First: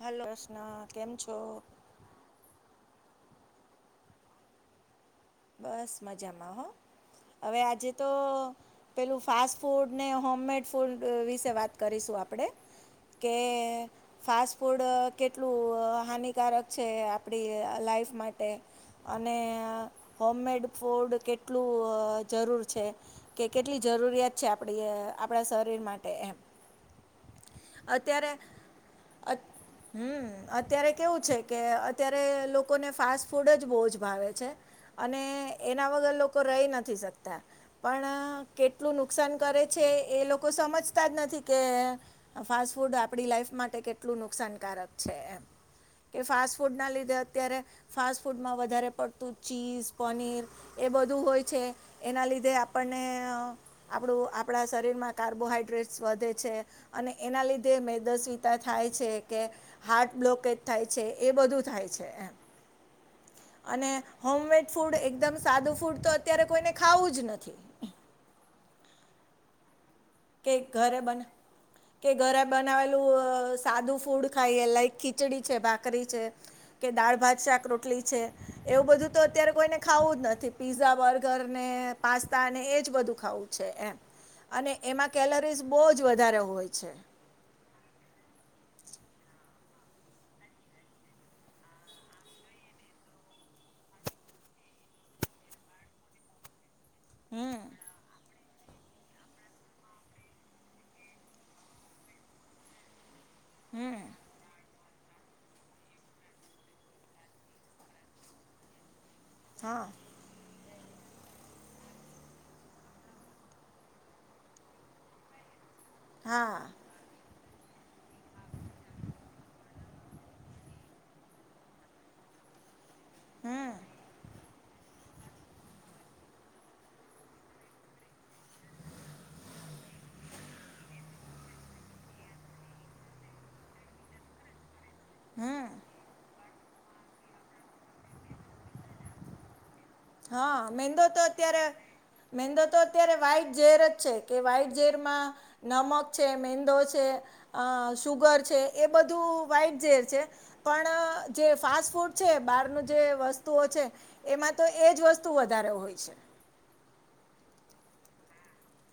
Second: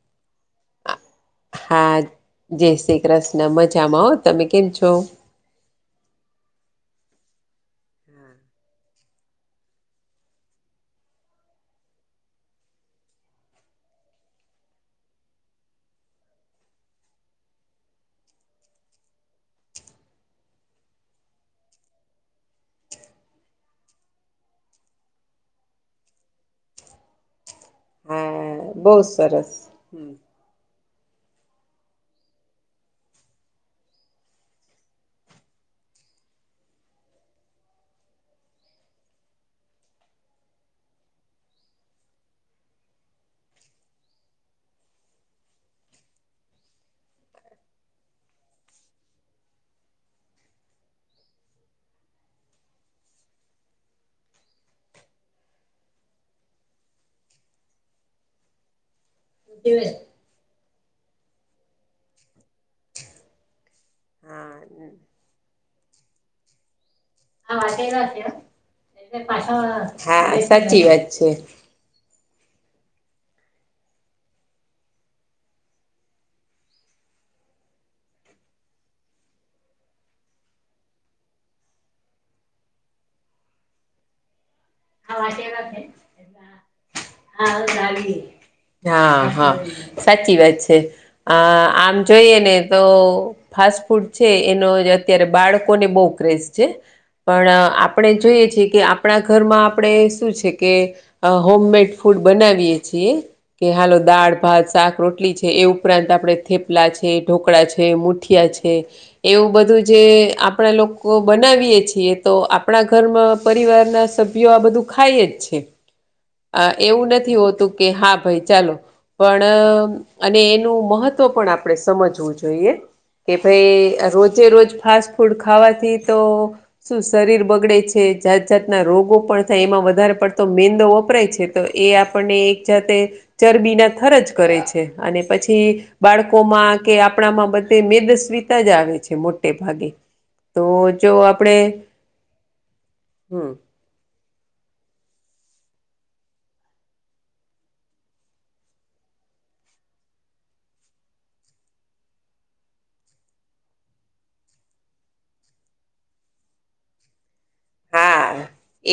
હાલો, કેમ છો? હા, જય શ્રી કૃષ્ણ, મજામાં હો, તમે કેમ છો? બસ મજામાં હો, હવે આજે તો પેલું ફાસ્ટ ફૂડ ને, હોમમેડ ફૂડ વિશે વાત કરીશું આપણે. કે. ફાસ્ટ ફૂડ કેટલું હાનિકારક છે, આપણી લાઈફ માટે. અને હોમમેડ ફૂડ કેટલું જરૂર છે. કે કેટલી જરૂરિયાત છે આપડી, આપણા શરીર માટે એમ. અત્યારે. હા બહુ સરસ. હમ્મ અત્યારે કેવું છે કે, અત્યારે લોકોને ફાસ્ટ ફૂડ જ બહુ જ ભાવે છે. અને એના વગર લોકો રહી નથી શકતા. પણ કેટલું નુકસાન કરે છે, એ લોકો સમજતા જ નથી કે આ ફાસ્ટફૂડ આપણી લાઈફ માટે કેટલું નુકસાનકારક છે એમ. કે ફાસ્ટ ફૂડના લીધે અત્યારે ફાસ્ટ ફૂડમાં વધારે પડતું ચીઝ. પનીર એ બધું હોય છે, એના લીધે આપણને આપણું આપણા શરીર માં કાર્બોહાઈડ્રેટ્સ વધે છે. અને એના લીધે મેદસ્વીતા થાય છે કે, હાર્ટ બ્લોકેટ. થાય છે, એ બધું થાય છે, એમ અને હોમમેડ. ફૂડ એકદમ સાદું ફૂડ તો અત્યારે કોઈને ખાવું જ નથી. સાચી વાત બેન. હા કે ઘર બને. કે ઘરે બનાવેલું સાદું ફૂડ ખાઈએ, લાઈક ખીચડી છે, ભાખરી છે. કે દાળ-ભાત, શાક, રોટલી છે, એવું બધું તો અત્યારે કોઈને ખાવું જ નથી, પીઝા બર્ગર ને પાસ્તા અને એ જ બધું ખાવું છે, એમ અને એમાં કેલરીઝ બહુ જ વધારે હોય છે. સાચી વાત છે. આમ જોઈએ ને તો. ફાસ્ટ ફૂડ છે, એનો અત્યારે બાળકોને બહુ ક્રેઝ છે. પણ હમ આપણે જોઈએ છીએ કે, આપણા ઘરમાં આપણે શું છે કે, હોમમેડ ફૂડ બનાવીએ છીએ કે, હાલો હમ દાળ-ભાત, શાક રોટલી છે એવું. ઉપરાંત આપણે થેપલા છે, ઢોકળા છે, મુઠિયા છે, એવું બધું હા જે આપ પણે લોકો બનાવીએ છીએ તો આપણા ઘરમાં પરિવારના સભ્યો આ બધું ખાય જ છે. હા. અહ એવું નથી હોતું, કે હા ભાઈ ચાલો પણ અને એનું મહત્ત્વ પણ આપણે સમજવું જોઈએ. કે હમ ભઈ રોજે રોજ ફાસ્ટ ફૂડ ખાવાથી તો શું શરીર બગડે છે, જાત-જાતના રોગો પણ થાય. એમાં વધારે પડતો મેંદો વપરાય છે. તો એ આપણને એક જાતે ચરબીના થર જ કરે છે. અને હમ પછી બાળકોમાં કે આપ પણામાં બધે મેદસ્વીતા જ આવે છે, મોટે ભાગે. તો હા. મેંદો જો તો આપણે અત્યારે, મેંદો તો અત્યારે હમ વાઈટ ઝેર જ છે. કે વાઈટ ઝેરમાં નમક છે, મેંદો છે, અહ શુગર છે, એ બધું વાઈટ ઝેર છે. પણ આ જે ફાસ્ટ ફૂડ છે, એ બહારનું જે વસ્તુઓ છે, એમાં તો એ જ વસ્તુ વધારે હોય છે. હા,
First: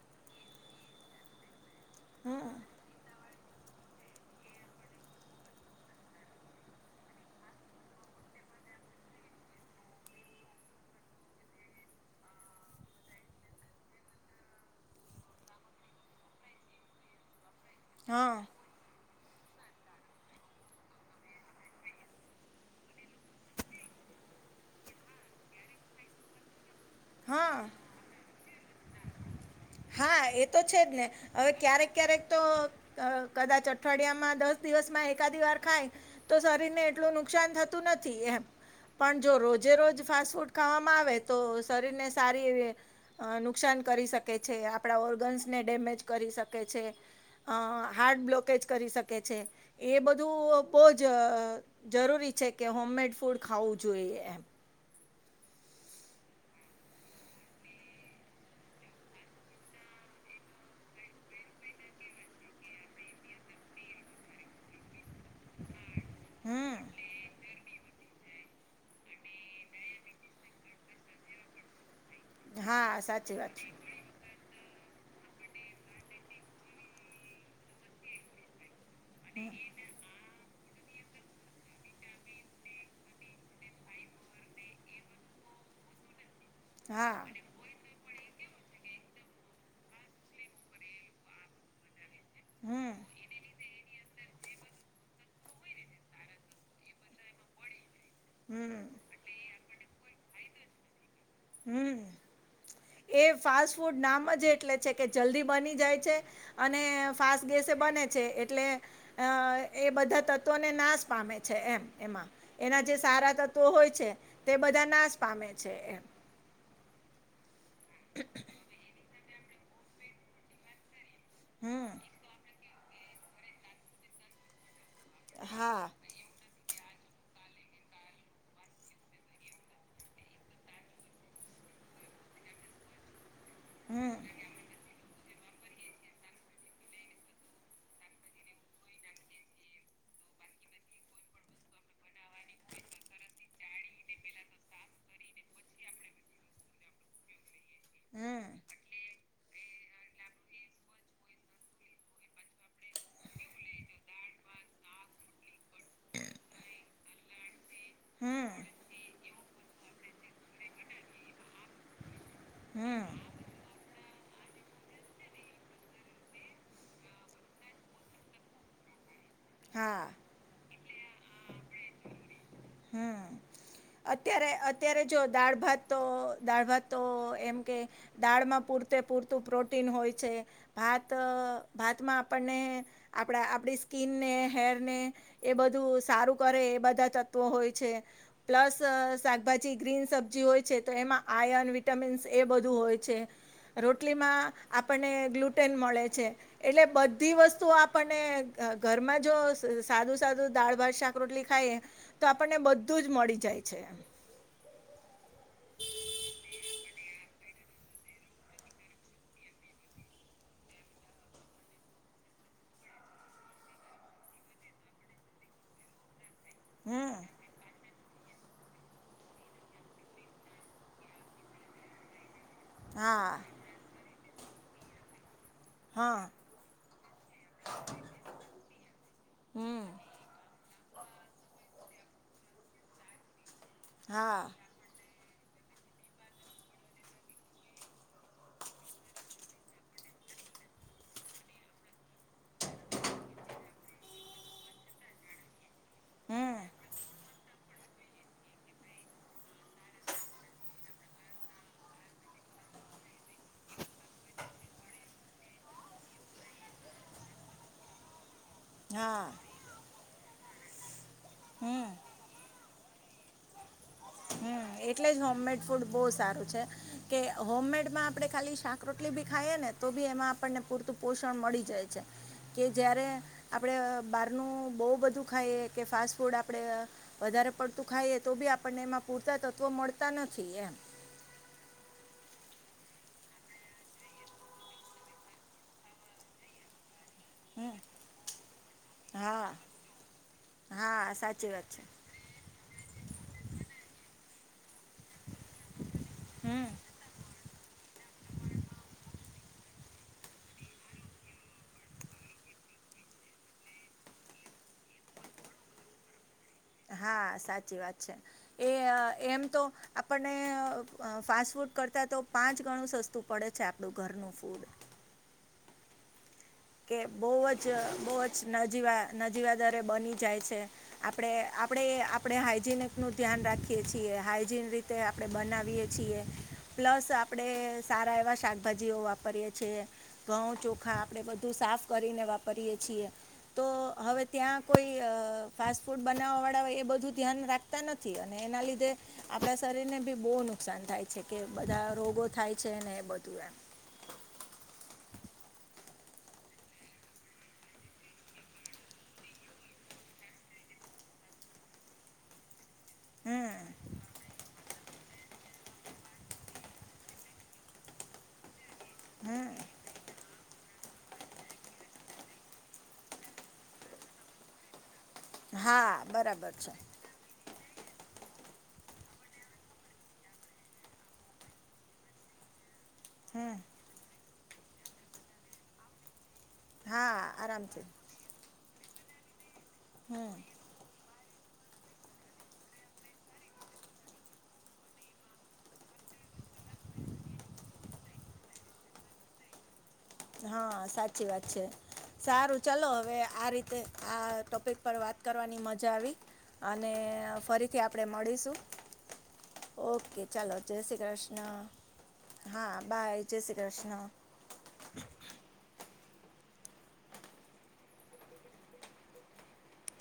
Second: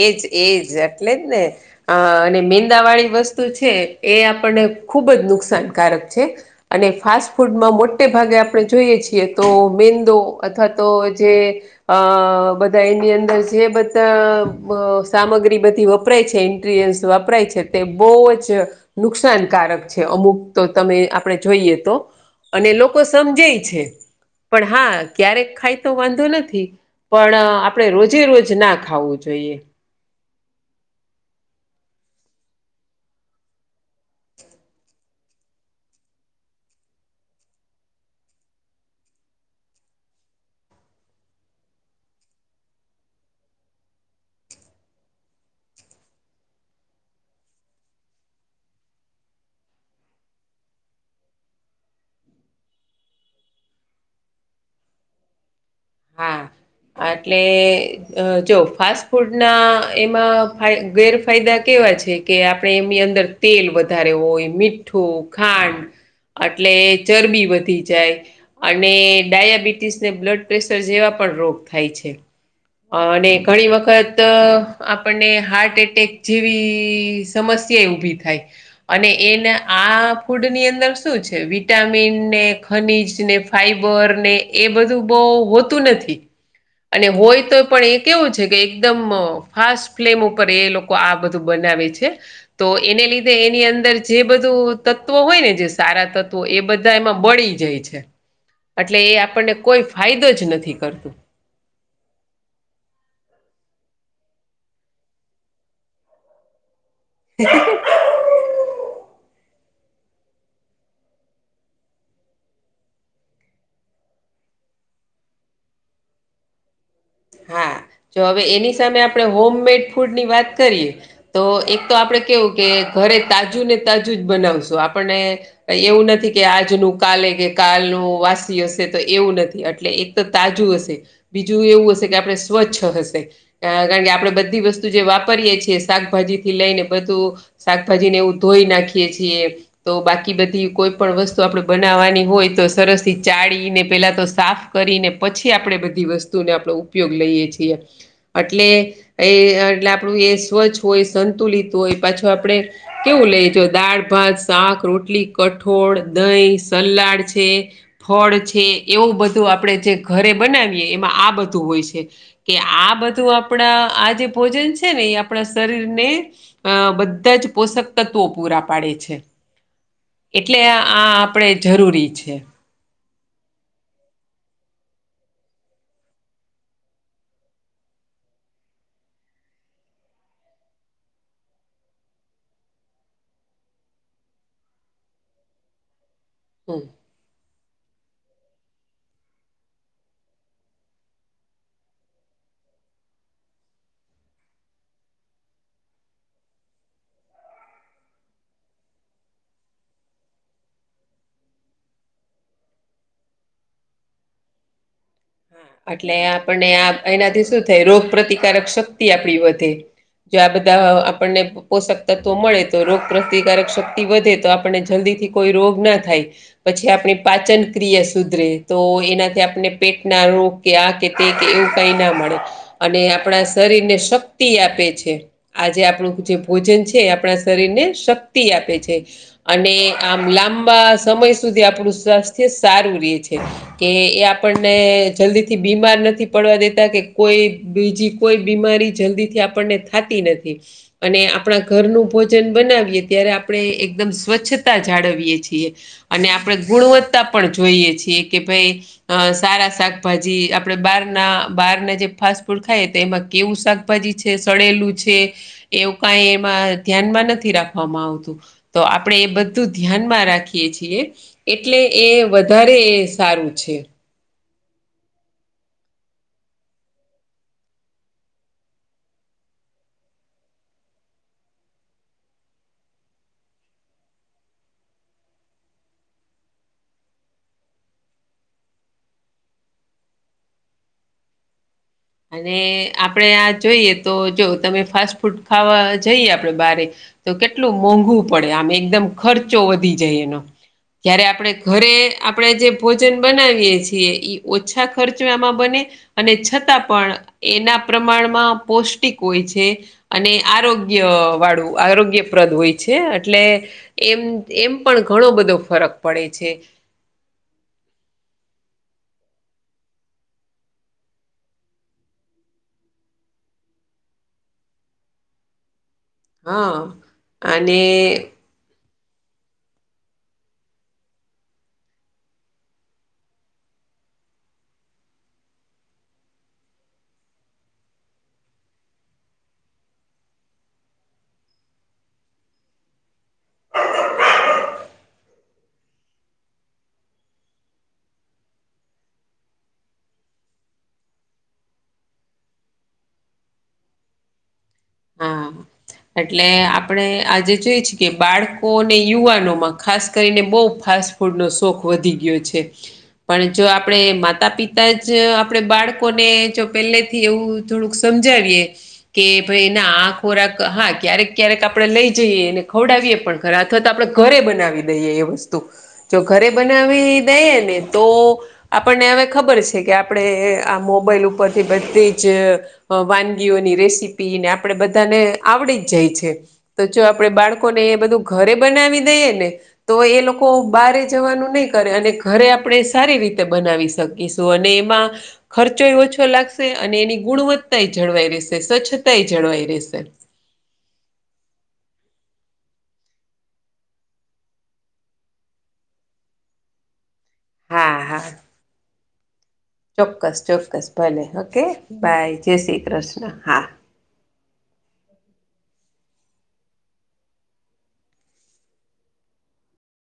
એ જ, એ જ. એટલે જ ને. અહ અને મેંદાવાળી વસ્ તું છે એ આપણને ખૂબ જ નુકસાનકારક છે. અને ફાસ્ટ ફૂડમાં મોટે ભાગે આપણે જોઈએ છીએ તો મેંદો અથવા તો જે અહ બધા એની અંદર સ જે બધા અહ સામગ્રી બધી વપરાય છે, ઈન્ટ્રીલ્યન્સ વપરાય છે તે બહુ હા જ નુકસાનકારક છે, અમુક તો આપણે જોઈએ તો. અને લોકો સમજેઈ છે. પણ હા, ક્યારેક ખાય તો વાંધો નથી. પણ હા આપણે રોજે રોજ ના ખાવું જોઈએ. હા, એ તો છે જ ને. હવે ક્યારેક-ક્યારેક તો અહ કદાચ અઠવાડિયામાં, દસ દિવસમાં એકાદી વાર ખાય તો શરીરને એટલું નુકસાન થતું નથી એમ. પન જો રોજે રોજ ફાસ્ટ ફૂડ ખાવામાં આવે તો શરીરને સારી એવી અહ નુકસાન કરી શકે છે, આપણા ઓર્ગન્સને ડેમેજ કરી શકે છે. અહ હાર્ટ બ્લોકેજ કરી શકે છે. એ બધું બહુ જ જરૂરી છે, કે હોમમેડ ફૂડ ખાવું જોઈએ એમ. [inaudible] હા એટલે અહ જો ફાસ્ટ ફૂડના એમાં ફાય ગેરફાયદા કેવા છે કે આપણે એમની અંદર તેલ વધારે હોય, મીઠ ઠું, ખાંડ એટલે હમ ચરબી વધી જાય. અને ડાયાબિટીસ ને બ્લડ પ્રેશર જેવા પણ રોગ થાય છે. હા અને સાચી વાત છે ઘણી વખત ત આપણને હાર્ટ એટેક જેવી સમસ્યા એઈ ઊભી થાય. અને એના આ ફૂડની અંદર શું છે? વિટામિન ને, ખનીજ ને, ફાઈબર ને એ બધું બહુ હોતું નથી. અને હા હોય તોઈ પણ એ કેવું છે કે એકદમ ફાસ્ટ ફ્લેમ ઉપર એ લોકો આ બધું બનાવે છે. તો હમ એને લીધે એની અંદર જે બધું તત્ ત્વો હોય ને જે સારા તત્વો, એ બધા એમાં બળી જાય છે. હમ એટલે એ આપણને કોઈ ફાયદો જ નથી કરતું. હમમ. એ ફાસ્ટ ફૂડ નામ જ એટલે છે કે જલ્દી બની જાય છે અને ફાસ્ટ ગેસે બને છે એ એટલે અ એ બધા તત્વોને નાશ પામે છે એમ એમાં એના જે સારા તત્વો હોય છે તે બધા નાશ પામે છે એમ. હા જો હવે એની સામે આપણે હોમ મેડ ફૂડ ની વાત કરીએ તો એક તો હમ આપડે કેવું કે ઘરે તાજું ને તાજું જ બનાવશું આપ આપણ ને કય હા એવું નથી કે આજનું કાલે કે કાલનું વાસી હશે તો એવું નથી એટલે એ તો તાજું હશે. બીજું એવું હશે કે, આપણે સ્વચ્છ હશે કારણ કે હમ આપણે બધી વસ્તુ જે વાપરીએ છીએ શાકભાજી, થી લઈને બધું શાકભાજી ને એવું ધોઈ નાખીએ છીએ. તો બાકી બધી કોઈ પણ વસ્તુ આપણેે બનાવાની, હોય તો સરસ થી ચાડીને પહેલા તો સાફ કરીને પછી આપણેે બધી વસ્તુ નો આપણે ઉ ઉપયોગ લઈએ છીએ હમ અટલે, એ એટલે આપણું એ સ્વચ્છ હોય સંતુલિત હોય પાછું આપણે, કેવું લેજો દાળ-ભાત, શાક-રોટલી, કઠોળ, દહીં, સલાડ છે, ફળ હમ છે એવું બધું આપણે જે ઘરે બનાવી એમાં આ બધું હોય છે કે આ હમ બધું આ આપણા આ જે ભોજન છે ને એ આપણા શરીરને, હા બધા જ પોષક તત્વો પૂરા પાડે છે. હા એટલે આ આ આપણે જરૂરી છે. હમમ. અત્યારે અત્યારે જો દાળ ભાત તો દાળ ભાત તો એમ કે દાળમાં પૂરતે પૂરતું પ્રોટીન હોય છે, ભાત ભાતમાં આપણને આપણા આપણી સ્કીનને હેરને એ બધું સારું કરે એ હમ. બધા ત્ તત્વો હોય છે. પ્લસ શાકભાજી ગ્રીન સબ્જી હોય છે તો એમાં આયન, વિટામિન્સ એ બધું હોય છે. રોટલીમાં આપણને ગ્લુટેન મળે છે. એટલે બધી વસ્તુ આપણને ઘરમાં જો સાદું સાદું દાળ, ભાત, શાક, રોટલી ખાઇયે તો આપણને બધું જ મળી જાય છે એમ. એટલે આપણને આ એનાથી શું થાય રોગ પ્રતિકારક શક્તિ આપડી વધે. જો આ બધા આપણને પોષક તત્વો મળે તો રોગ પ્રતિકારક શક્તિ વધે તો આપણને જલ્દી થી, કોઈ રોગ ના થાય પછી હમ આપણી પાચન ક્રિયા સુધરે તો એનાથી આપણે પેટ, ના રોગ કે આ કે તે કે એવું કઈ ના મળે અને હા આપણા સ શરીર ને શક્તિ આપે છે આજે હા આપણું જે, ભોજન છે એ આપણા શરીર ને શક્તિ આપે છે. અને હમ આમ લાંબા સમય સુધી આપડું સ્વાસ્થ્ય સારું રે છે. કે એ હા આપણને જલ્દી થી બીમાર નથી પડવા દેતા કે કોઈ બીજી, કોઈ બીમારી જલ્દીથી આપણને થાતી નથી. અને આપણા ઘરનું ભોજન બનાવીએ ત્યારે આપણે એકદમ સ્વચ્છતા જાળવીએ છીએ. અને આપણે હમ ગુણવત્તા પણ જોઈએ છીએ કે ભાઈ અ સ સારા શાકભાજી આપડે બહારના બહારના જે ફાસ્ટ ફૂડ ખાઈએ તો એમાં કેવું શાક ભાજી છે સળેલું છે એવું કાઈ એમાં ધ્યાનમાં નથી રાખવામાં આવતું. તો આપણે હા એ બધું ધ્યાનમાં રાખીએ છીએ એટલે હમ એ વ ઘરે એ સારું છે. હમ એટલે જ હોમમેડ ફૂડ બહુ સારું છે. કે હોમમેડમાં આપડે ખાલી શાક-રોટલી બી ખાઈએ ને, તો બી એમાં આપણને પૂરતું પોષણ મળી જાય છે. કે જયારે આપડે બારનું બહુ બધું ખાઈએ કે, ફાસ્ટ ફૂડ આપડે વધારે પડતું ખાઈએ તો, બી આપણને એમાં પૂરતા તત્વો મળતા નથી એમ. અને આપડે આ જોઈએ તો, જો તમે ફાસ્ટ ફૂડ ખાવા જઈએ, આપડે બારે તો હમ કેટલું મોંઘું પડે, આમ એકદમ હા ખર્ચો વધી જાય, એનો હા જયારે આપડે સાચી વાત છે ઘરે આપણેે જે ભોજન બનાવીએ છીએ, ઈ ઓછા ખર્ચો આમાં બને અને હમ છતાં. પણ એના પ્રમાણમાં પૌષ્ટિક હોય છે. અને આરોગ્ય વાળું આરોગ્યપ્રદ હોય છે, એટલે એમ એમ પણ ઘણો બધો ફરક પડે છે. હા, સાચી વાત છે, એ એમ તો આપણને ફાસ્ટ ફૂડ કરતાં તો પાંચ ગણું સસ્તું પડે છે, આપણું ઘરનું ફૂડ હા કે બહુ જ અને બહુ જ નજીવા નજીવાદરે બની જાય છે. આપણે આપણેે આપણે હાઈજીનિક નું ધ્યાન રાખીએ છીએ, હાઈજીન રી તે આપડે બનાવીએ છીએ, પ્લસ આપડે સારા એવા શાકભાજીઓ વાપરીએ છીએ. ઘઉ, ચોખા આપણે બધું સાફ કરીને વાપરીયે છીએ. તો હવે ત્યાં કોઈ અ ફાસ્ટ ફૂડ બનાવવા વાળા હોય એ, બધું ધ્યાન રાખે. થતા નથી, અને એના લીધે આપણા શરીરને બી બહુ નુકસાન થાય છે કે, બધા રોગો થાય છે ને બધું એમ. હા [unintelligible] એટલે આપણે આજે જોઈએ છે કે, બાળકો અને યુવાનોમાં ખાસ કરીને બહુ ફાસ્ટ ફૂડ નો શોખ વધી ગયો છે, પણ હમ જો આપણે માતા-પિતા જ જ આપણે બાળકોને જો પહેલે થી એવું થોડુંક સમજાવીએ કે. હમ હા, આ ખોરાક. હા, ક્યારેક ક્યારેક આપણે લઈ જઈએ, અને ખવડાવીએ પણ ખરા અથવા તો આપણેે ઘરે બનાવી દઈએ એવુ. વસ્તુ હા જો ઘરે બરાબર છે બનાવી દઈ ને તો. આપણને હવે ખબર છે કે, આપણે આ મોબાઈલ ઉપરથી બધી જ હમ વાનગીઓની રેસીપીને આપણે બધાને આવડી જ જાય છે. તો જો હા આપડે બાળકોને આરામથી એ બધું ઘરે બનાવી દઈએ ને, તો એ હમ લોકો બારે જવાનું નહી કરે, અને ઘરે આપણે સારી રીતે બનાવી શકીશું અને એમાં. ખર્ચોય ઓછો લાગશે, અને એની ગુણવત્તા જળવાઈ રહેશે, સ્વચ્છતાય જળવાઈ રહેશે. હા, સાચી વાત છે. સારું ચાલો, હવે આ રીતે આ ટોપિક પર વાત કરવાની મજા આવી. અને ફરીથી હા આપણે હા મળીશું. ઓકે ચોક્કસ ચાલો, જય ચોક્કસ ભલે કૃષ્ણ. ઓકે બાય જય હા, શ્રી બાય કૃષ્ણ જય શ્રી હા. કૃષ્ણ. [unintelligible]